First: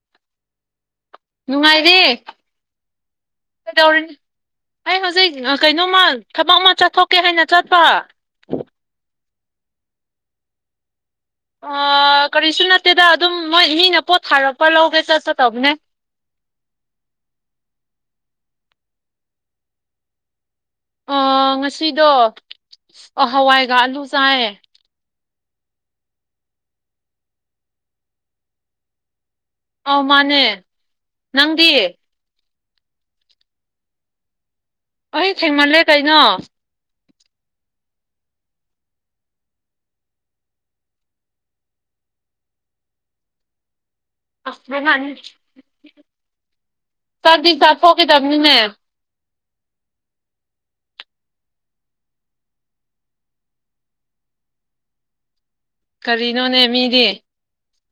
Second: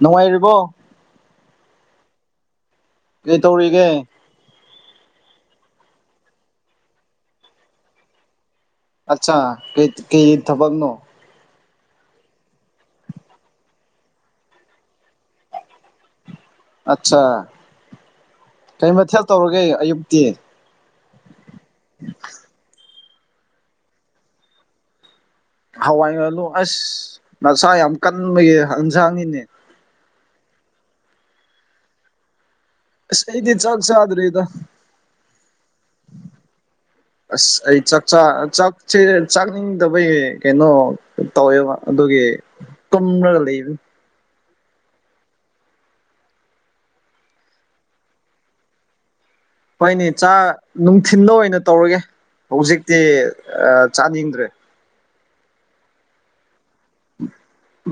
ꯅꯨꯡꯉꯥꯏꯔꯤꯕꯣ? ꯅꯨꯡꯉꯥꯏꯔꯤ ꯀꯩ ꯇꯧꯔꯤꯒꯦ ꯀꯩꯗꯧꯔꯤ ꯑꯩ ꯍꯧꯖꯤꯛ ꯑ ꯀꯩꯅꯣꯃ ꯊꯕꯛ ꯑꯃ ꯆꯠꯊꯣꯛꯀꯦ ꯍꯥꯏꯅ ꯆꯠꯄ꯫ ꯑꯆꯥ ꯀꯩ ꯀꯩ ꯊꯕꯛ ꯅꯣ? ꯑꯥ ꯀꯔꯤꯁꯨ ꯅꯠꯇꯦꯗ ꯑꯗꯨꯝ ꯃꯣꯏ ꯃꯤꯅ ꯄꯣꯠ ꯊꯥꯔꯛꯄ ꯂꯧꯒꯦ ꯆꯠ ꯀꯇꯧꯕꯅꯦ꯫ ꯑꯠꯆꯥ ꯀꯩ ꯃꯊꯦꯜ ꯇꯧꯔꯒꯦ ꯑꯌꯨꯛꯇꯤ? ꯑ ꯉꯁꯤꯗꯣ ꯍꯋꯥꯏꯒ ꯑꯂꯨ ꯆꯥꯏꯌꯦ꯫ ꯍꯋꯥꯏ ꯑꯥꯂꯨ ꯑꯁ ꯅꯆꯥ ꯌꯥꯝ ꯀꯟꯕꯒꯤ ꯍꯤꯟꯖꯥꯡꯅꯤꯅꯦ꯫ ꯑꯧ ꯃꯥꯅꯦ ꯅꯪꯗꯤ? ꯑꯁ ꯑꯩꯗꯤ ꯆꯥꯛ ꯆꯥꯗ꯭ꯔꯤꯗ꯫ ꯑꯩ ꯊꯦꯡꯃꯜꯂꯦ ꯀꯩꯅꯣ! [inaudible] ꯑꯁ ꯑꯩ ꯆꯥꯛꯆꯥ ꯆꯥꯛꯁꯦ ꯆꯥꯛꯅꯤꯡꯗꯕꯒꯤ ꯀꯩꯅꯣ ꯇꯧꯋꯦꯕ ꯑꯗꯨꯒꯤ ꯇꯨꯝꯔꯒ ꯂꯩꯕꯅꯤ꯫ [unintelligible] ꯆꯥꯛꯗꯤ ꯆꯥꯊꯣꯛꯈꯤꯗꯕꯅꯤꯅꯦ꯫ ꯍꯣꯏꯅꯤ ꯆꯥ ꯅꯨꯡꯊꯤꯜꯗ ꯑꯣꯏꯅ ꯇꯧꯔꯒꯦ ꯍꯧꯖꯤꯛꯇꯤ ꯑ ꯆꯥꯅꯤꯡꯗ꯭ꯔꯦ꯫ ꯀꯔꯤꯅꯣꯅꯦ ꯃꯤꯗꯤ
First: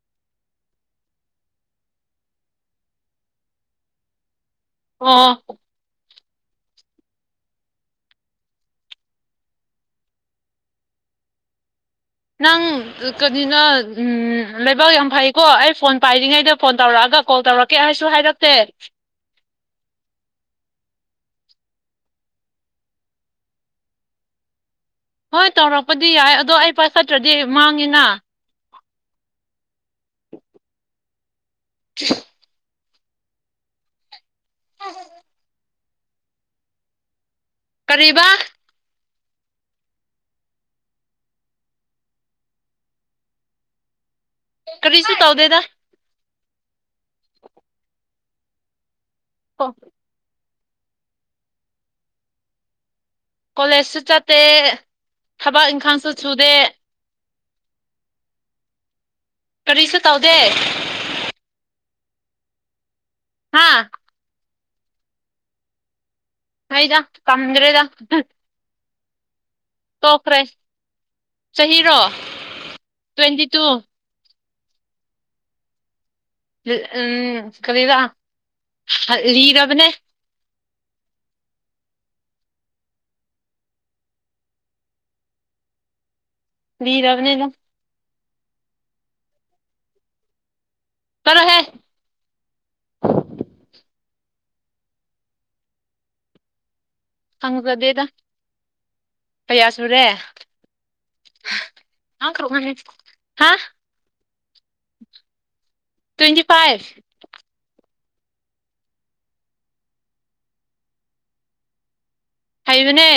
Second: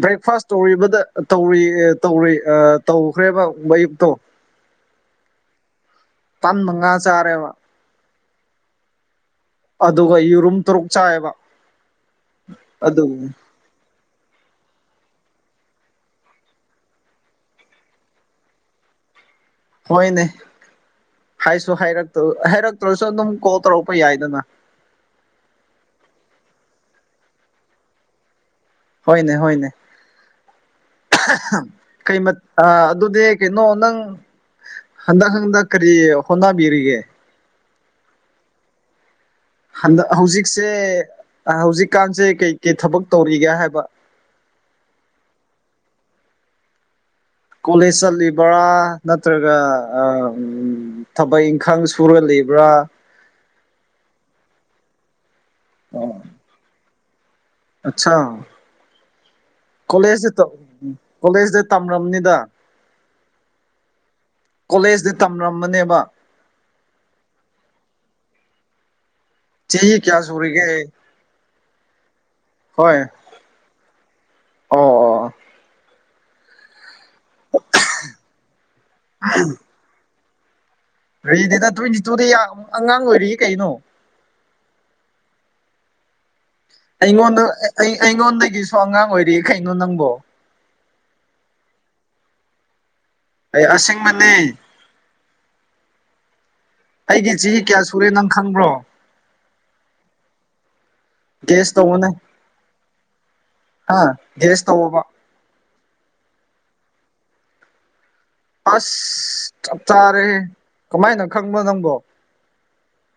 ꯕ꯭ꯔꯦꯛꯐꯥꯁ ꯇꯧꯔꯤꯕꯗ ꯇꯧꯔꯤ ꯇꯧꯔꯤ ꯑ ꯇꯧꯈ꯭ꯔꯦꯕ ꯑꯌꯨꯛꯇꯣ꯫ [inaudible] ꯑꯣ ꯄꯟꯕ ꯉꯥ ꯆꯥꯔꯦꯕ ꯑꯗꯨꯒ ꯌꯦꯔꯨꯝ ꯇꯔꯨꯛ ꯆꯥꯏꯕ ꯅꯪ ꯀꯔꯤꯅ‌ꯣ ꯎꯝ ꯂꯩꯕꯥꯛ ꯌꯥꯝ ꯐꯩꯀꯣ ꯑꯩ ꯐꯣꯟ ꯄꯥꯏꯔꯤꯉꯩꯗ ꯐꯣꯟ ꯇꯧꯔꯛꯑꯒ ꯀꯣꯜ ꯇꯧꯔꯛꯀꯦ ꯍꯥꯏꯁꯨ ꯍꯥꯏꯔꯛꯇꯦ ꯍꯣꯏꯅꯦ ꯍꯥꯏꯁꯨ ꯍꯥꯏꯔꯛꯇ ꯍꯥꯏꯔꯛꯇ꯭ꯔꯁꯨ ꯑꯗꯨꯝ ꯀꯣꯜ ꯇꯧꯔꯛꯄ ꯌꯥꯏꯗꯅ ꯍꯣꯏ ꯇꯧꯔꯛꯄꯗꯤ ꯌꯥꯏ ꯑꯗꯣ ꯑꯩ ꯄꯥꯏꯈꯠꯇ꯭ꯔꯗꯤ ꯃꯥꯡꯉꯤꯅ ꯍꯣꯏꯅꯦ ꯍꯣꯏꯅꯦ ꯀꯩ ꯃ ꯑꯗꯨꯗꯤ ꯀꯩꯅꯣ ꯅꯪ ꯍꯟꯗꯛ ꯍꯪꯗꯛ ꯀꯔꯤ ꯍꯣꯠꯅꯕꯤꯔꯤꯒꯦ ꯀꯔꯤꯕꯥ ꯍꯟꯗꯛ ꯍꯧꯖꯤꯛꯁꯦ ꯍꯧꯖꯤꯛꯀꯥꯟꯁꯦ ꯀꯩꯀꯩ ꯊꯕꯛ ꯇꯧꯔꯤꯒꯦ ꯍꯥꯏꯕ ꯀꯔꯤꯁꯨ ꯇꯧꯗꯦꯗ ꯀꯣꯂꯦꯖ ꯆꯠꯂꯤꯕ꯭ꯔꯥ ꯅꯠꯇ꯭ꯔꯒ ꯑ ꯎꯝ ꯊꯕꯛ ꯏꯪꯈꯥꯡ ꯁꯨꯔ ꯂꯩꯕ꯭ꯔꯥ ꯀꯣꯂꯦꯖꯁꯨ ꯆꯠꯇꯦ ꯊꯕꯛ ꯏꯪꯈꯥꯡꯁꯨ ꯁꯨꯗꯦ ꯑꯠꯆꯥꯥ ꯀꯔꯤꯁꯨ ꯇꯧꯗꯦ ꯀꯣꯂꯦꯖꯇ ꯀꯣꯂꯦꯖꯇꯤ ꯇꯝꯔꯝꯅꯤꯗ ꯍꯥꯥ ꯀꯣꯂꯦꯖꯗꯤ ꯇꯝꯔꯝꯃꯅꯦꯕ ꯑꯩꯗꯥ ꯇꯝꯗ꯭ꯔꯦꯗ ꯆꯍꯤ ꯀꯌꯥ ꯁꯨꯔꯤꯒꯦ ꯆꯥꯍꯤꯔꯣ ꯍꯣꯏ ꯑꯣ ꯑꯣ ꯎꯝ ꯀꯔꯤꯔ ꯂꯤꯔꯕꯅꯦ ꯔꯤꯗꯦꯗꯥ ꯇ꯭ꯋꯦꯟꯇꯤ ꯇꯨꯗꯤ ꯌꯥꯝ ꯑꯉꯥꯡ ꯑꯣꯏꯔꯤꯌꯦ ꯀꯩꯅꯣ ꯂꯤꯔꯕꯅꯦ ꯑꯩꯉꯣꯟꯗ ꯅꯪ ꯑꯩ ꯑꯩꯉꯣꯟꯗꯒꯤꯁꯨ ꯑꯉꯥꯡ ꯑꯣꯏꯔꯤ ꯀꯩꯅꯣ ꯅꯪꯕꯣ ꯆꯠꯂꯣꯍꯦ ꯑꯩ ꯑꯁꯦꯡꯕꯅꯤ ꯑꯩꯒꯤ ꯆꯍꯤ ꯀꯌꯥ ꯍꯪꯖꯗꯦꯗ ꯁꯨꯔꯦ ꯅꯪ ꯈꯪꯕ꯭ꯔꯣ ꯀꯌꯥ ꯁꯨꯔꯦ ꯒ꯭ꯌꯦꯁ ꯇꯧꯋ‌ꯣꯅꯦ ꯍꯥ ꯒ꯭ꯌꯦꯁ ꯇꯧꯋꯣꯕ ꯇ꯭ꯋꯦꯟꯇꯤ ꯐꯥꯏꯚ ꯑꯁ ꯆꯞꯆꯥꯔꯦꯍꯦ ꯀꯃꯥꯏꯅ ꯈꯪꯕ꯭ꯔꯥ ꯅꯪꯕꯣ ꯍꯩꯕꯅꯦ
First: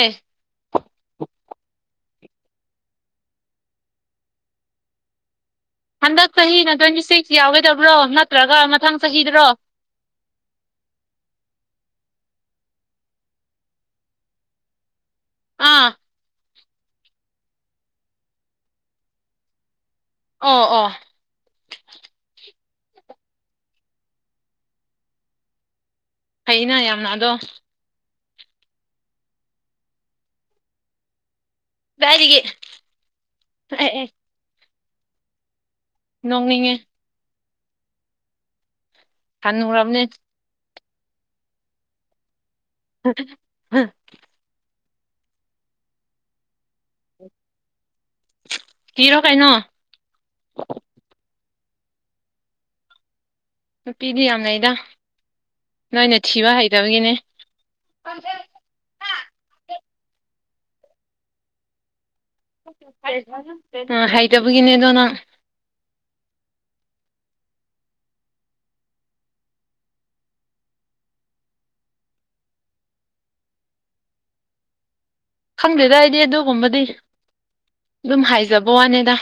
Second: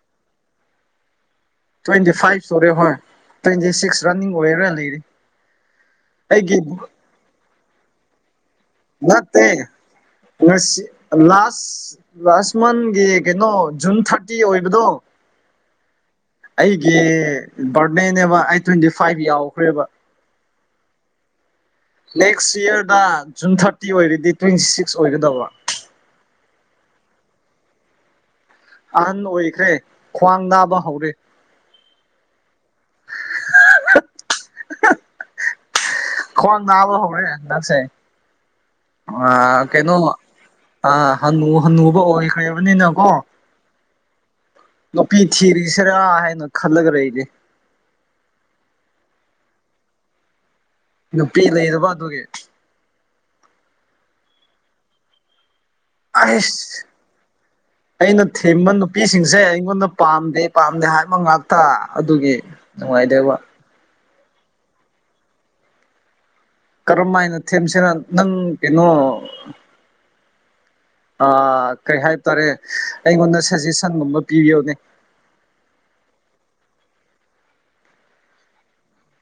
ꯇ꯭ꯋꯦꯟꯇꯤ ꯐꯥꯏꯚ ꯁꯨꯔꯦ ꯍꯣꯏ ꯇ꯭ꯋꯦꯟꯇꯤ ꯁꯤꯛꯁ ꯔꯟꯅꯤꯡ ꯑꯣꯏꯔꯥ ꯂꯩꯔꯤ ꯍꯟꯗꯛ ꯑꯩꯒꯤ ꯆꯍꯤꯅ ꯇ꯭ꯋꯦꯟꯇꯤ ꯁꯤꯛꯁ ꯌꯥꯎꯒꯗꯕ꯭ꯔꯣ ꯅꯠꯇ꯭ꯔꯒ ꯃ ꯅꯠꯇꯦ ꯉꯁꯤ ꯂꯥꯁ ꯂꯥꯁ ꯃꯟꯒꯤ ꯀꯩꯅꯣ ꯖꯨꯟ ꯊꯥꯔꯇꯤ ꯑꯣꯏꯕꯗꯣ ꯑꯥ ꯑꯩꯒꯤ ꯕꯥꯔꯗꯦꯅꯦꯕ ꯑꯩ ꯇ꯭ꯋꯦꯟꯇꯤ ꯐꯥꯏꯚ ꯌꯥꯎꯈ꯭ꯔꯦꯕ ꯑꯣ ꯑꯣ ꯅꯦꯛꯁ ꯏꯌꯥꯔꯗ ꯖꯨꯟ ꯊꯥꯔꯇꯤ ꯑꯣꯏꯔꯗꯤ ꯇ꯭ꯋꯦꯟꯇꯤ ꯁꯤꯛꯁ ꯑꯣꯏꯒꯗꯕ ꯐꯩꯩꯅ ꯌꯥꯝꯅ ꯑꯗꯣ ꯑꯍꯟ ꯑꯣꯏꯔꯤꯈꯩ ꯈ꯭ꯋꯥꯡꯥ ꯅꯥꯕ ꯍꯧꯔꯦ ꯕ‌ꯦꯔꯤꯒꯤ ꯑꯩꯑꯦ ꯑꯦ [unintelligible] ꯈ꯭ꯋꯥꯡ ꯅꯣꯡꯅꯤꯡꯉꯦ ꯅꯥꯕ ꯍꯧꯔꯦ ꯍꯟꯗꯛꯁꯦ ꯑ ꯀꯩꯅꯣ ꯍꯟꯅꯨꯔꯕꯅꯦ ꯑ ꯍꯅꯨ ꯍꯟꯅꯨꯕ ꯑꯣꯏꯈ꯭ꯔꯕꯅꯤꯅ ꯎꯝ ꯅꯨꯄꯤ ꯊꯤꯔꯤꯁꯤꯔꯥ ꯍꯥꯏꯅ ꯈꯜꯂꯒ ꯂꯩꯔꯤ ꯀꯤꯔꯣ ꯀꯩꯅꯣ ꯅꯨꯄꯤ ꯂꯩꯔꯕ ꯑꯗꯨꯒꯤ ꯅꯨꯄꯤꯗꯤ ꯌꯥꯝ ꯂꯩꯗ ꯅꯣꯏꯅ ꯊꯤꯕ ꯑꯩꯁ ꯍꯩꯇꯕꯒꯤꯅꯦ [inaudible] ꯑꯩꯅ ꯊꯦꯝꯕ ꯅꯨꯄꯤꯁꯤꯡꯁꯦ ꯑꯩꯉꯣꯟꯗ ꯄꯥꯝꯗꯦ ꯄꯥꯝꯗꯦ ꯍꯥꯏꯕ ꯉꯥꯛꯇ ꯑꯗꯨꯒꯤ ꯅꯨꯡꯉꯥꯏꯗꯕ ꯍꯩꯇꯕꯒꯤꯅꯦ ꯑꯗꯣ ꯅꯪ ꯀꯔꯝ ꯍꯥꯏꯅ ꯊꯦꯝꯁꯤꯅ ꯅꯪ ꯀꯩꯅꯣ ꯑ ꯀꯩ ꯍꯥꯏꯇꯥꯔꯦ ꯑꯩꯉꯣꯟꯗ ꯁꯖꯦꯁꯟꯒꯨꯝꯕ ꯄꯤꯕꯤꯎꯅꯦ ꯈꯪꯗꯦꯗꯏꯗꯤ ꯑꯗꯨꯒꯨꯝꯕꯗꯤ ꯑꯗꯨꯝ ꯍꯥꯏꯖꯕ ꯋꯥꯅꯤꯗ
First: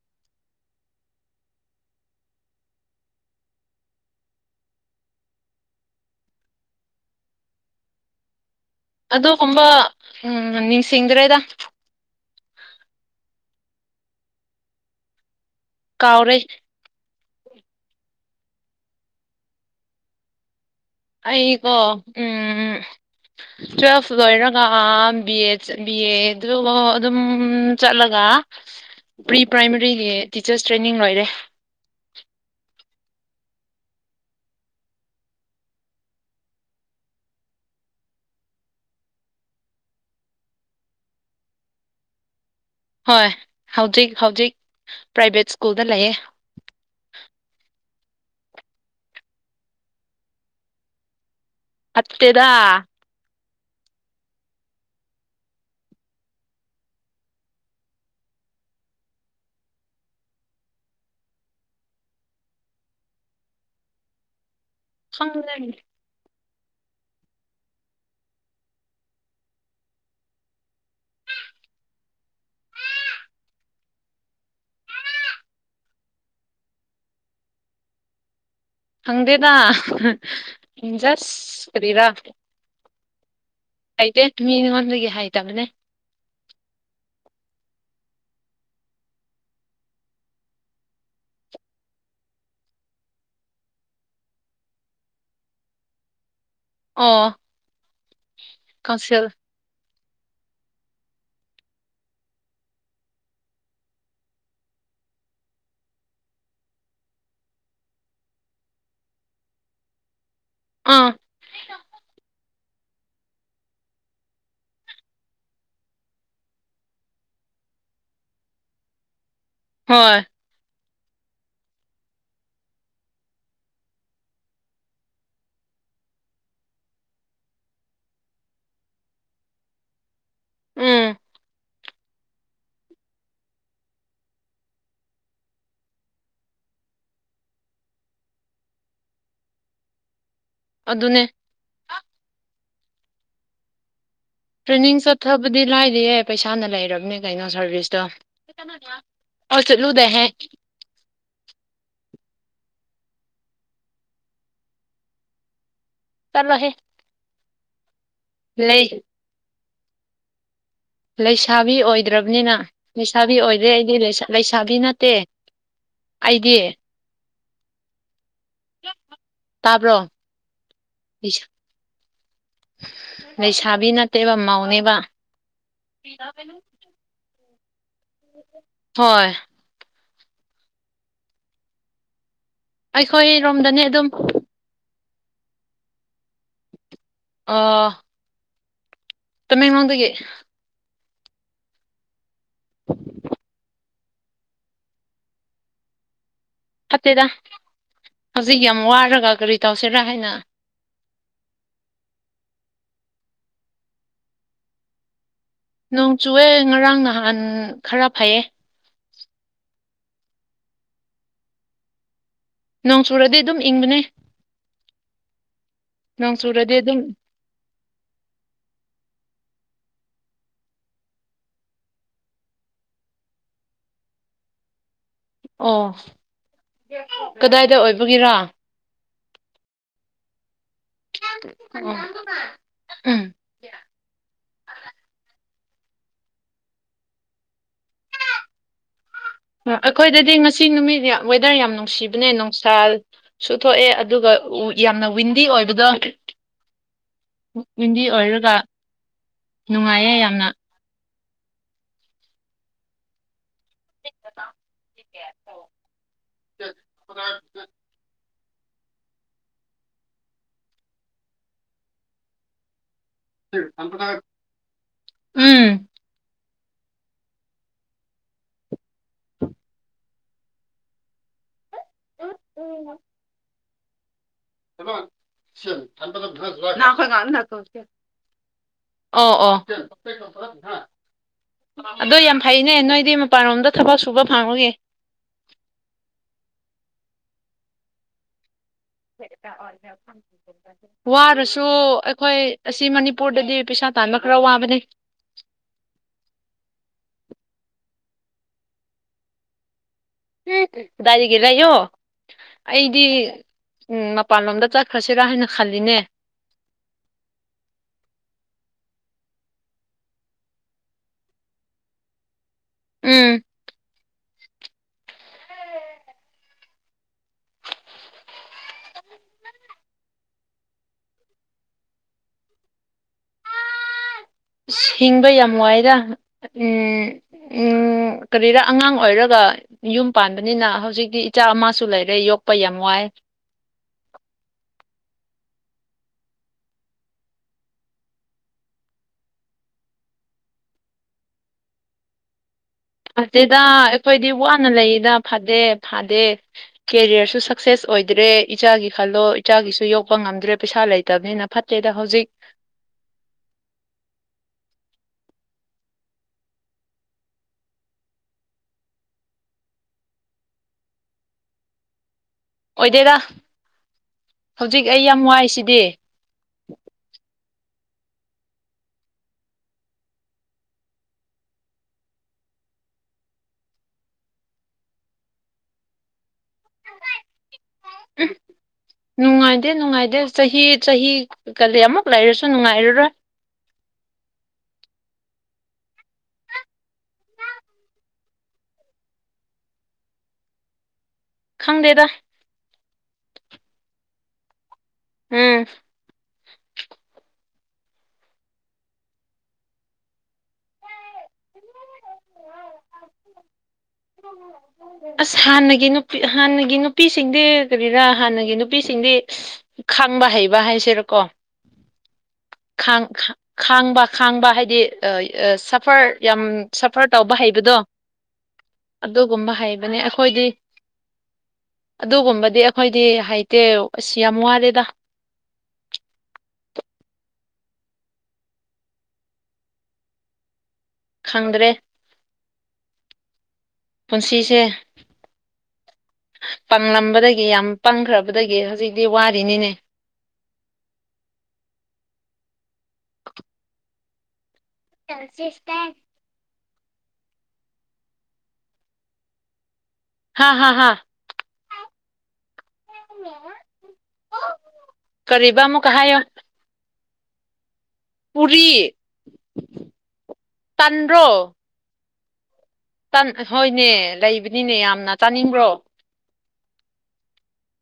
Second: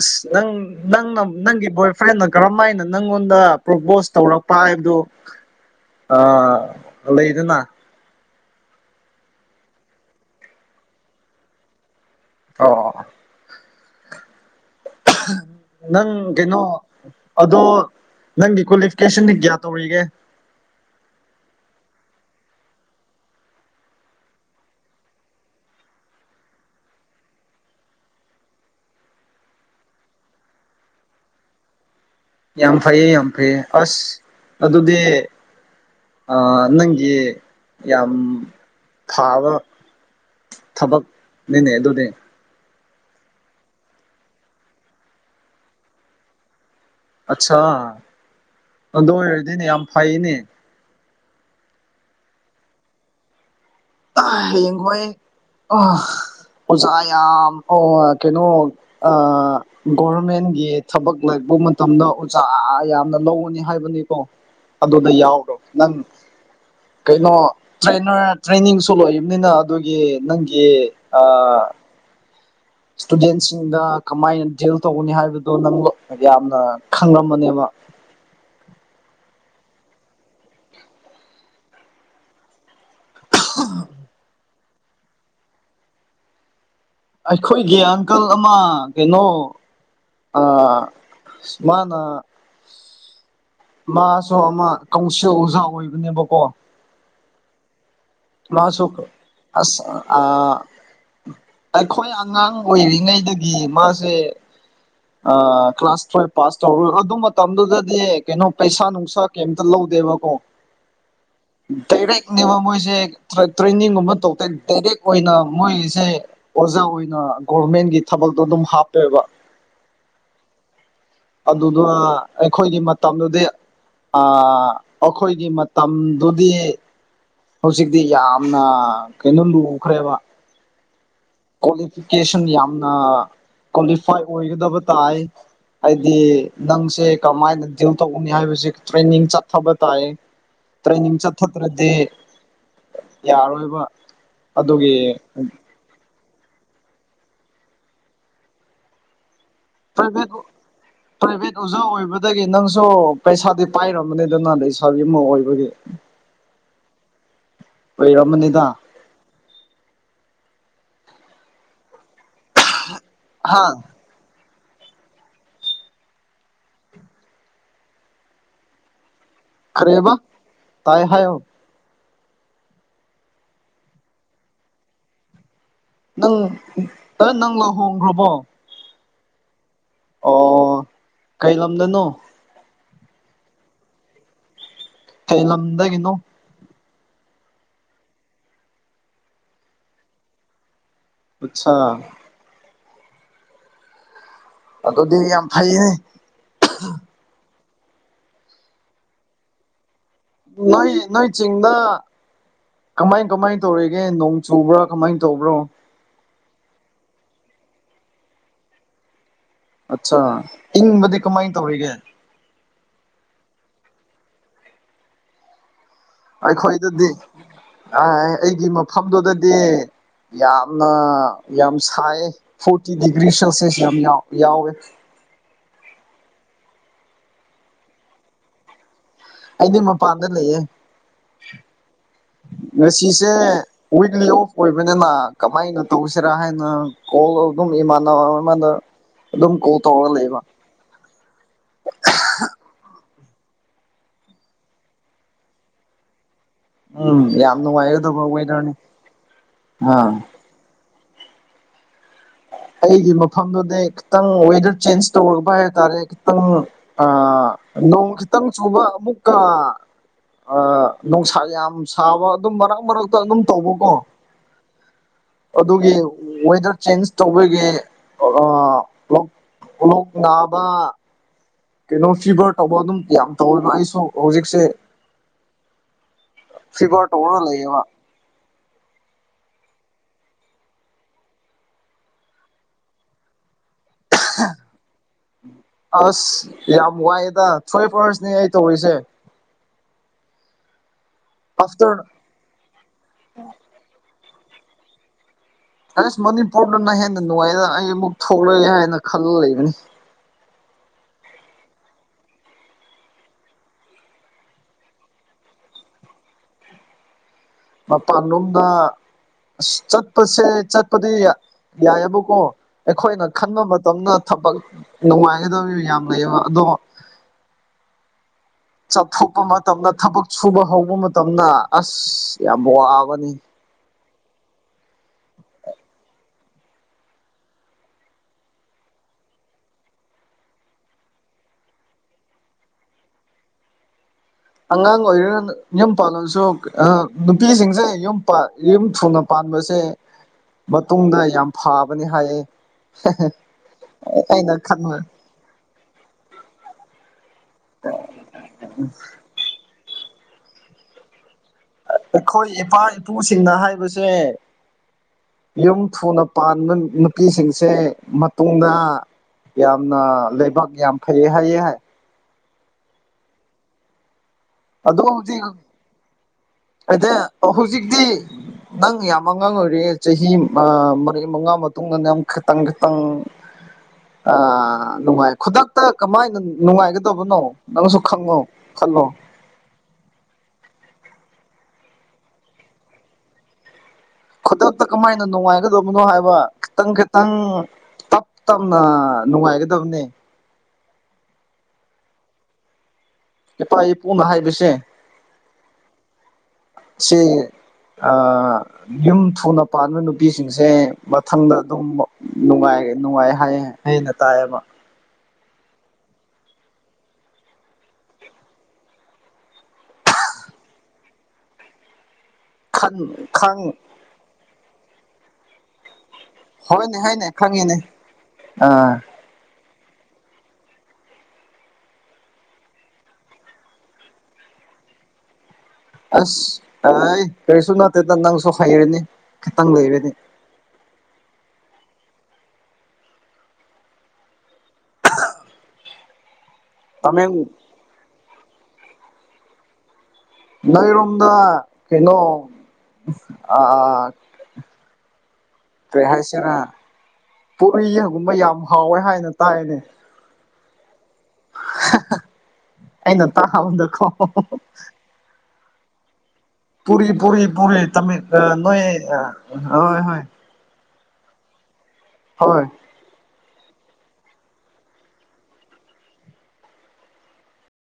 ꯑꯁ ꯅꯪ ꯅꯪꯅ ꯅꯪꯒꯤ ꯕꯣꯏ ꯐ꯭ꯔꯦꯟꯅ ꯀꯔꯝ ꯍꯥꯏꯅ ꯅꯪꯉꯣꯟꯗ ꯄ꯭ꯔꯣꯄꯣꯁ ꯇꯧꯔꯛꯄ ꯍꯥꯏꯕꯗꯨꯣ ꯑ ꯂꯩꯗꯅ ꯑꯗꯨꯒꯨꯝꯕ ꯎ ꯅꯤꯡꯁꯤꯡꯗ꯭ꯔꯦꯗ ꯑꯣ ꯅꯪ ꯀꯥꯎꯔꯦ ꯀꯩꯅꯣ ꯑꯗꯣ ꯅꯪꯒꯤ ꯀ꯭ꯋꯥꯂꯤꯐꯤꯀꯦꯁꯟꯗꯤ ꯀꯌꯥ ꯇꯧꯔꯤꯒꯦ ꯑꯩꯀꯣ ꯎꯝ ꯎꯝ ꯇꯨꯋꯦꯜꯐ ꯂꯣꯏꯔꯒ ꯕꯤ ꯕꯤ ꯑꯦꯗꯨ ꯑꯗꯨꯝ ꯆꯠꯂꯒ ꯄ꯭ꯔꯤ ꯄ꯭ꯔꯥꯏꯃꯔꯤꯒꯤ ꯇꯤꯆꯔꯁ ꯇ꯭ꯔꯦꯅꯤꯡ ꯂꯣꯏꯔꯦ ꯌꯥꯝ ꯐꯩꯌꯦ ꯌꯥꯝ ꯐꯩꯌꯦ ꯑꯁ ꯑꯗꯨꯗꯤ ꯅꯪꯒꯤ ꯌꯥꯝ ꯊꯥꯕ ꯊꯕꯛꯅꯤꯅꯦ ꯑꯗꯨꯅꯦ ꯍꯣꯏ ꯍꯧꯖꯤꯛ ꯍꯧꯖꯤꯛ ꯄ꯭ꯔꯥꯏꯚꯦꯠ ꯁ꯭ꯀꯨꯜꯗ ꯂꯩꯌꯦ ꯑꯆꯥꯗꯣꯗꯤꯅꯦ ꯌꯥꯝ ꯐꯅꯦ ꯑꯠꯇꯩꯗ ꯍꯌꯦꯡꯈꯣꯏ ꯑꯣꯖꯥ ꯌꯥꯝ ꯑꯣ ꯀꯩꯅꯣ ꯑ ꯒꯣꯚꯔꯃꯦꯟꯒꯤ ꯊꯕꯛ ꯂꯔꯛꯄ ꯃꯇꯝꯗ ꯑꯣꯖꯥ ꯌꯥꯝꯅ ꯂꯧꯒꯅꯤ ꯍꯥꯏꯕꯅꯤꯀꯣ ꯑꯗꯨꯗ ꯌꯥꯎꯔꯣ ꯈꯪꯗꯦ ꯅꯪ ꯀꯩꯅꯣ ꯇ꯭ꯔꯦꯅꯔ ꯇ꯭ꯔꯦꯅꯤꯡꯁꯨ ꯂꯣꯏꯕꯅꯤꯅ ꯑꯗꯨꯒꯤ ꯅꯪꯒꯤ ꯏꯁꯇꯨꯗꯦꯟꯁꯤꯡꯗ ꯀꯃꯥꯏꯅ ꯗꯤꯜ ꯇꯧꯒꯅꯤ ꯍꯥꯏꯕꯗꯣ ꯅꯪ ꯌꯥꯝꯅ ꯈꯪꯂꯝꯝꯕꯅꯦꯕ ꯈꯪꯗꯦꯗ ꯖꯁ ꯀꯔꯤꯔꯥ ꯍ ꯑꯥꯏꯗꯦ ꯇꯃꯤꯣꯟꯒꯦ ꯍꯥꯏ ꯇ ꯃꯅꯦ ꯑꯩꯈꯣꯏꯒꯤ ꯑꯪꯀꯜ ꯑꯃ ꯀꯩꯅꯣ ꯑ ꯁ ꯃꯥꯅ ꯃꯥꯁꯨ ꯑꯃ ꯀꯁꯤ ꯎꯖꯥ ꯑꯣꯏꯕꯅꯦꯕꯀꯣ ꯑꯣ ꯃꯥꯁꯨꯈ ꯀꯥꯎꯟꯁꯤꯜ ꯑꯁ ꯑ ꯑꯩꯈꯣꯏ ꯑꯉꯥꯡ ꯑꯣꯏꯔꯤꯉꯩꯗꯒꯤ ꯃꯥꯁꯦ ꯀ꯭ꯂꯥꯁ ꯇꯨꯋꯜꯚ ꯄꯥꯁ ꯇꯧꯔꯣꯏ ꯑꯗꯨ ꯃꯇꯝꯗꯨꯗꯗꯤ ꯀꯩꯅꯣ ꯄꯩꯁꯥ ꯅꯨꯡꯁꯥ ꯀꯝꯇ ꯂ ꯗꯦꯕ ꯀꯣ ꯑꯥ ꯇꯔꯦꯛꯅꯦꯕ ꯃꯣꯏꯁꯦ ꯇ꯭ꯔꯦ ꯇ꯭ꯔꯦꯅꯤꯡꯒꯨꯝꯕ ꯇꯧꯗꯦ ꯗꯥꯏꯔꯦꯛ ꯑꯣꯏꯅ ꯃꯣꯏꯁꯦ ꯑꯣꯖꯥ ꯑꯣꯏꯅ ꯒꯣꯔꯃꯦꯟꯒꯤ ꯊꯕꯛꯇꯣ ꯑꯗꯨꯝ ꯍꯥꯞꯄꯦꯕ ꯍꯣꯏ ꯑꯗꯨꯗ ꯑ ꯑꯩꯈꯣꯏꯒꯤ ꯃꯇꯝꯗꯨꯗꯤ ꯑ ꯑꯈꯣꯏꯒꯤ ꯃꯇꯝꯗꯨꯗꯤ ꯍꯧꯖꯤꯛꯇꯤ ꯌꯥꯝꯅ ꯀꯩꯅꯣ ꯂꯨꯈ꯭ꯔꯦꯕ ꯎꯝ ꯀ꯭ꯋꯥꯂꯤꯐꯤꯀꯦꯁꯟ ꯌꯥꯝꯅ ꯀ꯭ꯋꯥꯂꯤꯐꯥꯏ ꯑꯣꯏꯒꯗꯕ ꯇꯥꯏ ꯍꯥꯏꯗꯤ ꯅꯪꯁꯦ ꯀꯃꯥꯏꯅ ꯗꯤꯜ ꯇꯧꯒꯅꯤ ꯍꯥꯏꯕꯁꯦ ꯇ꯭ꯔꯦꯅꯤꯡ ꯆꯠꯊꯕ ꯇꯥꯏ ꯇ꯭ꯔꯦꯅꯤꯡ ꯑꯗꯨꯅꯦ ꯆꯠꯊꯇ꯭ꯔꯗꯤ ꯌꯥꯔꯣꯏꯕ ꯑꯗꯨꯒꯤ ꯇ꯭ꯔꯦꯅꯤꯡ ꯆꯠꯊꯕꯗꯤ ꯂꯥꯏꯔꯤꯌꯦ ꯄꯩꯁꯥꯅ ꯂꯩꯔꯕꯅꯦ ꯀꯩꯅꯣ ꯁꯥꯔꯚꯤꯁꯇꯣ ꯑꯣ ꯆꯠꯂꯨꯗꯍꯦ ꯄ‍꯭ꯔꯥꯏꯚꯦꯠ ꯑꯣ ꯄ꯭ꯔꯥꯏꯚꯦꯠ ꯑꯣꯖꯥ ꯑꯣꯏꯕꯗꯒꯤ ꯅꯪꯁꯨ ꯄꯩꯁꯥꯗꯤ ꯄꯥꯏꯔꯝꯃꯅꯤꯗꯅ ꯂꯩꯁꯥꯕꯤ ꯑꯃ ꯑꯣꯏꯕꯒꯤ [unintelligible] ꯆꯠꯂꯣꯍꯦ ꯄꯩꯔꯝꯃꯅꯤꯗ ꯂꯩ ꯂꯩꯁꯥꯕꯤ ꯑꯣꯏꯗ꯭ꯔꯕꯅꯤꯅ ꯂꯩꯁꯥꯕꯤ ꯍꯥ ꯑꯣꯏꯗ꯭ꯔꯦ ꯑꯩꯗꯤ ꯂꯩꯁꯥ ꯂꯩꯁꯥꯕꯤ ꯅꯠꯇꯦ ꯑꯩꯗꯤ ꯇꯥꯕ꯭ꯔꯣ ꯀꯔꯤꯕ ꯇꯥꯏ ꯍꯥꯏꯌꯣ [unintelligible] ꯂꯩꯁꯥꯕꯤ ꯅꯠꯇꯦꯕ ꯃꯧꯅꯦꯕ ꯅꯪ ꯍ ꯅꯪ ꯂꯍꯣꯡꯒ꯭ꯔꯕꯣ ꯍꯣꯏ ꯑꯣ ꯀꯩ ꯂꯝꯗꯅꯣ ꯑꯩꯈꯣꯏꯔꯣꯝꯗꯅꯤ ꯑꯗꯨꯝ ꯀꯩ ꯂꯝꯗꯒꯤꯅꯣ ꯑꯥ ꯇꯃꯦꯡꯂꯣꯡꯗꯒꯤ ꯑꯠꯁꯥ [unintelligible] ꯑꯗꯨꯗꯤ ꯌꯥꯝ ꯐꯩꯍꯦ ꯐꯠꯇꯦꯗ ꯍꯧꯖꯤꯛ ꯌꯥꯝ ꯋꯥꯔꯒ ꯀꯔꯤ ꯇꯧꯁꯤꯔꯥ ꯍꯥꯏꯅ ꯅꯣꯏ ꯅꯣꯏ ꯆꯤꯡꯗ ꯀꯃꯥꯏ ꯀꯃꯥꯏꯟ ꯇꯧꯔꯤꯒꯦ ꯅꯣꯡ ꯆꯨꯕ꯭ꯔꯥ ꯀꯃꯥꯏꯟ ꯇꯧꯕ꯭ꯔꯣ ꯅꯣꯡ ꯆꯨꯑꯦ ꯉꯔꯥꯡ ꯅꯍꯥꯟ ꯈꯔ ꯐꯩꯌꯦ ꯑꯠꯁꯥ ꯏꯪꯕꯗꯤ ꯀꯃꯥꯏꯟ ꯇꯧꯔꯤꯒꯦ ꯅꯣꯡ ꯆꯨꯔꯗꯤ ꯑꯗꯨꯝ ꯏꯪꯕꯅꯦ ꯅꯣꯡ ꯆꯨꯔꯗꯤ ꯑꯗꯨꯝ ꯑꯩꯈꯣꯏꯗꯗꯤ ꯑ ꯑꯩꯒꯤ ꯃꯐꯝꯗꯨꯗꯗꯤ ꯌꯥꯝꯅ ꯌꯥꯝ ꯁꯥꯏꯌꯦ ꯐꯣꯔꯇꯤ ꯗꯤꯒ꯭ꯔꯤ ꯁꯦꯜꯁꯁ ꯌꯥꯝ ꯌꯥꯎ ꯌꯥꯎꯋꯦ ꯑꯣ ꯀꯗꯥꯏꯗ ꯑꯣꯏꯕꯒꯤꯔꯥ ꯑꯩꯗꯤ ꯃꯄꯥꯟꯗ ꯂꯩꯌꯦ ꯑꯣ ꯎꯝ ꯉꯁꯤꯁꯦ ꯋꯤꯛꯂꯤ ꯑꯣꯐ ꯑꯣꯏꯕꯅꯤꯅ ꯀꯃꯥꯏꯅ ꯇꯧꯁꯤꯔꯥ ꯍꯥꯏꯅ ꯀꯣꯜ ꯑꯗꯨꯝ ꯏꯃꯥꯟꯅꯕ ꯑꯃꯗ ꯑꯗꯨꯝ ꯑ ꯀꯣꯜ ꯇꯧꯔꯒ ꯑꯩꯈꯣꯏꯗꯗꯤ ꯂꯩꯕ ꯉꯁꯤ ꯅꯨꯃꯤꯠ ꯌꯥ ꯋꯦꯗꯔ ꯌꯥꯝ ꯅꯨꯡꯁꯤꯕꯅꯦ ꯅꯨꯡꯁꯥꯜ ꯁꯨ ꯊꯣꯛꯑꯦ ꯑꯗꯨꯒ ꯌꯥꯝꯅ ꯋꯤꯟꯗꯤ ꯑꯣꯏꯕꯗꯣ ꯎꯝ ꯌꯥꯝ ꯋꯤꯟꯗꯤ ꯅꯨꯡꯉꯥꯏꯒꯗꯕ ꯑꯣꯏꯔꯒ ꯋꯦꯗꯔꯅꯤ ꯑꯥ ꯅꯨꯡꯉꯥꯏꯌꯦ ꯌꯥꯝꯅ ꯑꯩꯒꯤ ꯃꯐꯝꯗꯨꯅꯦ ꯈꯤꯇꯪ ꯋꯦꯗꯔ ꯆꯦꯟꯖ ꯇꯧꯕ ꯍꯥꯏꯇꯥꯥꯔꯦ ꯈꯤꯇꯪ ꯑ ꯅꯣꯡ ꯈꯤꯇꯪ ꯆꯨꯕ ꯑꯃꯨꯛꯀ ꯅꯨꯡꯁꯥ ꯌꯥꯝ ꯁꯥꯕ ꯑꯗꯨꯝ ꯃꯔꯛ ꯃꯔꯛ ꯑꯗꯨꯝ ꯇꯧꯕꯀꯣ ꯎꯝ ꯑꯗꯨꯒꯤ ꯋꯦꯗꯔ ꯆꯦꯟꯖ ꯇꯧꯕꯒꯤ ꯂꯣꯛ ꯅꯥꯕ ꯀꯩꯅꯣ ꯐꯤꯕꯔ ꯇꯧꯕ ꯑꯗꯨꯝ ꯌꯥꯝ ꯇꯧꯋꯦꯕ ꯑꯩꯁꯨ ꯍꯧꯖꯤꯛꯁꯦ ꯁꯤ ꯊ ꯐꯤꯚꯔ ꯇꯧꯔ ꯂꯩꯌꯦꯕ [unintelligible] ꯑꯣ ꯑꯣ ꯑꯗꯣ ꯌꯥꯝ ꯐꯩꯅꯦ ꯅꯣꯏꯗꯤ ꯃꯄꯥꯥꯟꯂꯣꯝꯗ ꯊꯕꯛ ꯁꯨꯕ ꯐꯪꯕꯒꯤ ꯑꯁ ꯌꯥꯝ ꯋꯥꯏꯑꯦꯗ ꯊ꯭ꯋꯐ ꯑꯥꯋꯥꯔꯁꯅꯦ ꯑꯩ ꯇꯧꯔꯤꯁꯦ ꯋꯥꯔꯁꯨ ꯑꯥꯐꯇꯔ ꯑꯩꯈꯣꯏ ꯑꯁꯤ ꯃꯅꯤꯄꯨꯔꯗꯗꯤ ꯄꯩꯁꯥ ꯇꯥꯟꯕ ꯈꯔ ꯋꯥꯕꯅꯦ ꯑꯁ ꯃꯅꯤꯄꯨꯔꯗꯨꯅ ꯍꯦꯟꯅ ꯅꯨꯡꯉꯥꯏꯅ ꯑꯩ ꯑꯃꯨꯛ ꯊꯣꯛꯂꯒꯦ ꯍꯥꯏꯅ ꯈꯜꯂ ꯂꯩꯕꯅꯤ ꯑꯝ ꯀꯗꯥꯏꯗꯒꯤ ꯂꯩꯌꯣ ꯑꯩꯗꯤ ꯃꯄꯥꯟꯂꯣꯝꯗ ꯆꯠꯈ꯭ꯔꯁꯤꯔꯥ ꯍꯥꯏꯅ ꯈꯜꯂꯤꯅꯦ ꯃꯄꯥꯟꯂꯣꯝꯗ ꯑꯁ ꯆꯠꯄꯁꯦ ꯆꯠꯄꯗꯤ ꯌꯥꯏꯕꯨꯀꯣ ꯑꯩꯈꯣꯏꯅ ꯎꯝ ꯈꯟꯕ ꯃꯇꯝꯗ ꯊꯕꯛ ꯅꯨꯡꯉꯥꯏꯒꯗꯕ ꯌꯥꯝ ꯂꯩꯌꯦꯕ ꯑꯗꯣ ꯆꯠꯊꯣꯛꯄ ꯃꯇꯝꯗ ꯊꯕꯛ ꯁꯨꯕ ꯍꯧꯕ ꯃꯇꯝꯗ ꯑꯁ ꯌꯥꯝ ꯋꯥꯕꯅꯤ ꯍꯤꯡꯕ ꯌꯥꯝ ꯋꯥꯢꯌꯦꯗ ꯎꯝ ꯎꯝ ꯀꯔꯤꯔ ꯑꯉꯥꯡ ꯑꯣꯏꯔꯒ ꯌꯨꯝ ꯄꯥꯟꯕꯅꯤꯅ ꯍꯧꯖꯤꯛꯇꯤ ꯏꯆꯥ ꯑꯃꯁꯨ ꯂꯩꯔꯦ ꯌꯣꯛꯄ ꯌꯥꯝ ꯋꯥꯏ ꯑꯉꯥꯡ ꯑꯣꯏꯔ ꯌꯨꯝ ꯄꯥꯜꯂꯁꯨ ꯅꯨꯄꯤꯁꯤꯡꯁꯦ ꯌꯨꯝ ꯊꯨꯅ ꯄꯥꯟꯕꯁꯦ ꯃꯇꯨꯡꯗ ꯌꯥꯝ ꯐꯥꯕꯅꯦ ꯍꯥꯏꯌꯦ ꯐꯠꯇꯦꯗ ꯑꯩꯈꯣꯏꯗꯤ ꯑꯩꯅ ꯋꯥꯅ ꯈꯟꯕ ꯂꯩꯔꯤꯗ ꯐꯗꯦ ꯐꯗꯦ ꯀꯦꯔꯤꯌꯔꯁꯨ ꯁꯛꯁꯦꯁ ꯑꯣꯏꯗ꯭ꯔꯦ ꯏꯆꯥꯒꯤ ꯈꯜꯂꯣ ꯢꯆꯥꯒꯤꯁꯨ ꯌꯣꯛꯄ ꯉꯝꯗ꯭ꯔꯦ ꯄꯩꯁꯥ ꯂꯩꯇꯕꯅꯤꯅ ꯐꯠꯇꯦꯗ ꯍꯧꯖꯤꯛ ꯑꯩꯈꯣꯏ ꯏꯄꯥ ꯏꯄꯨꯁꯤꯡꯅ ꯍꯥꯏꯕꯁꯦ ꯌꯨꯝ ꯊꯨꯅ ꯄꯥꯟꯕ ꯅꯨꯄꯤꯁꯤꯡꯁꯦ ꯃꯇꯨꯡꯗ ꯌꯥꯝꯅ ꯂꯩꯕꯥꯛ ꯌꯥꯝ ꯐꯩꯌꯦ ꯍꯥꯏꯌꯦ ꯍꯥꯏ ꯑꯣꯏꯗꯦꯗ ꯍꯧꯖꯤꯛ ꯑꯩ ꯌꯥꯝ ꯋꯥꯏꯁꯤꯗꯤ ꯅꯠꯇꯦ ꯍꯧꯖꯤꯛꯇꯤ ꯅꯪ ꯌꯥꯝ ꯑꯉꯥꯡ ꯑꯣꯏꯔꯤ ꯆꯍꯤ ꯃꯔꯤ ꯃꯉꯥ ꯃꯇꯨꯡꯗ ꯅꯪ ꯈꯤꯇꯪ ꯈꯤꯇꯪ ꯑꯥ ꯅꯨꯡꯉꯥꯏ ꯈꯨꯗꯛꯇ ꯀꯃꯥꯏꯅ ꯅꯨꯡꯉꯥꯏꯒꯗꯧꯕꯅꯣ ꯑꯝ ꯅꯨꯡꯉꯥꯏꯗꯦ ꯅꯨꯡꯉꯥꯏꯗꯦ ꯆꯍꯤ ꯆꯍꯤ ꯀꯗꯤ ꯑꯃꯨꯛ ꯂꯩꯔꯁꯨ ꯅꯨꯡꯉꯥꯏꯔꯔꯣꯏ ꯈꯨꯗꯛꯇ ꯀꯃꯥꯏꯅ ꯅꯨꯡꯉꯥꯏꯒꯗꯕꯅꯣ ꯍꯥꯏꯕ ꯈꯤꯇꯪ ꯈꯤꯇꯪ ꯇꯞ ꯇꯞꯅ ꯅꯨꯡꯉꯥꯏꯒꯗꯕꯅꯦ ꯈꯪꯗꯦꯗ ꯏꯄꯥ ꯏꯄꯨꯅ ꯍꯥꯏꯕꯁꯦ ꯎꯝ ꯁꯤ ꯑꯥ ꯌꯨꯝ ꯊꯨꯅ ꯄꯥꯟꯕ ꯅꯨꯄꯤꯁꯤꯡꯁꯦ ꯃꯊꯪꯗ ꯑꯗꯨꯝ ꯅꯨꯡꯉꯥꯏ ꯅꯨꯡꯉꯥꯏ ꯍꯥꯏꯌꯦ ꯑꯩꯅ ꯇꯥꯏꯌꯦꯕ ꯑꯁ ꯍꯥꯟꯅꯒꯤ ꯅꯨꯄꯤ ꯍꯥꯟꯅꯒꯤ ꯅꯨꯄꯤꯁꯤꯡꯗꯤ ꯀꯔꯤꯔꯥ ꯍꯥꯟꯅꯒꯤ ꯅꯨꯄꯤꯁꯤꯡꯗꯤ ꯈꯥꯡꯕ ꯍꯩꯕ ꯍꯥꯏꯁꯤꯔꯀꯣ ꯈꯟ ꯈꯥꯡ ꯈꯥ ꯈꯪ ꯈꯥꯡꯕ ꯈꯥꯡꯕ ꯍꯥꯏꯗꯤ ꯑꯑ ꯁꯐꯔ ꯌꯥꯝ ꯍꯣꯏꯅꯦ ꯁꯐꯔ ꯍꯣꯏꯅꯦ ꯇꯧꯕ ꯈꯪꯉꯤꯅꯦ ꯍꯩꯕꯗꯣ ꯑꯥ ꯑꯗꯨꯒꯨꯝꯕ ꯍꯩꯕꯅꯦ ꯑꯩꯈꯣꯏꯗꯤ ꯑꯗꯨꯒꯨꯝꯕꯗꯤ ꯑꯩꯈꯣꯏꯗꯤ ꯍꯩꯇꯦ ꯑꯁ ꯌꯥꯝ ꯋꯥꯔꯦꯗ ꯑꯁ ꯑꯦ ꯀꯔꯤꯁꯨ ꯅꯠꯇꯦꯗ ꯅꯪꯁꯨ ꯍꯩꯔꯅꯤ ꯈꯤꯇꯪ ꯂꯩꯔꯅꯤ ꯈꯪꯗ꯭ꯔꯦ ꯄꯨꯟꯁꯤꯁꯦ ꯇꯃꯦꯡ ꯄꯪꯂꯝꯕꯗꯒꯤ ꯌꯥꯝ ꯄꯪꯈ꯭ꯔꯕꯗꯒꯤ ꯍꯧꯖꯤꯛꯇꯤ ꯋꯥꯔꯤꯅꯤꯅꯦ ꯅꯣꯏꯔꯣꯝꯗ ꯀꯩꯅꯣ ꯑꯥ [unintelligible] ꯀꯩ ꯍꯥꯏꯁꯤꯔꯥ ꯄꯨꯔꯤ ꯒꯨꯝꯕ ꯌꯥꯝ ꯍꯥꯎꯋꯦ ꯍꯥꯏꯅ ꯇꯥꯏꯅꯦ ꯍꯥꯍꯥꯍꯥ ꯑꯩꯅ ꯇꯥꯕꯗꯀꯣ ꯀꯔꯤꯕ ꯑꯃꯨꯛꯀ ꯍꯥꯏꯌꯣ ꯄꯨꯔꯤ ꯄꯨꯔꯤ ꯄꯨꯔꯤ ꯇꯝꯃꯤ ꯑ ꯄꯨꯔꯤ ꯅꯣꯏ ꯑ ꯍꯣꯏ ꯍꯣꯏ ꯇꯟꯔꯣ ꯍꯣꯏ ꯇꯟ ꯑꯍꯣꯏꯅꯦ ꯂꯩꯕꯅꯤꯅꯦ ꯌꯥꯝꯅ ꯆꯥꯅꯤꯡꯕ꯭ꯔꯣ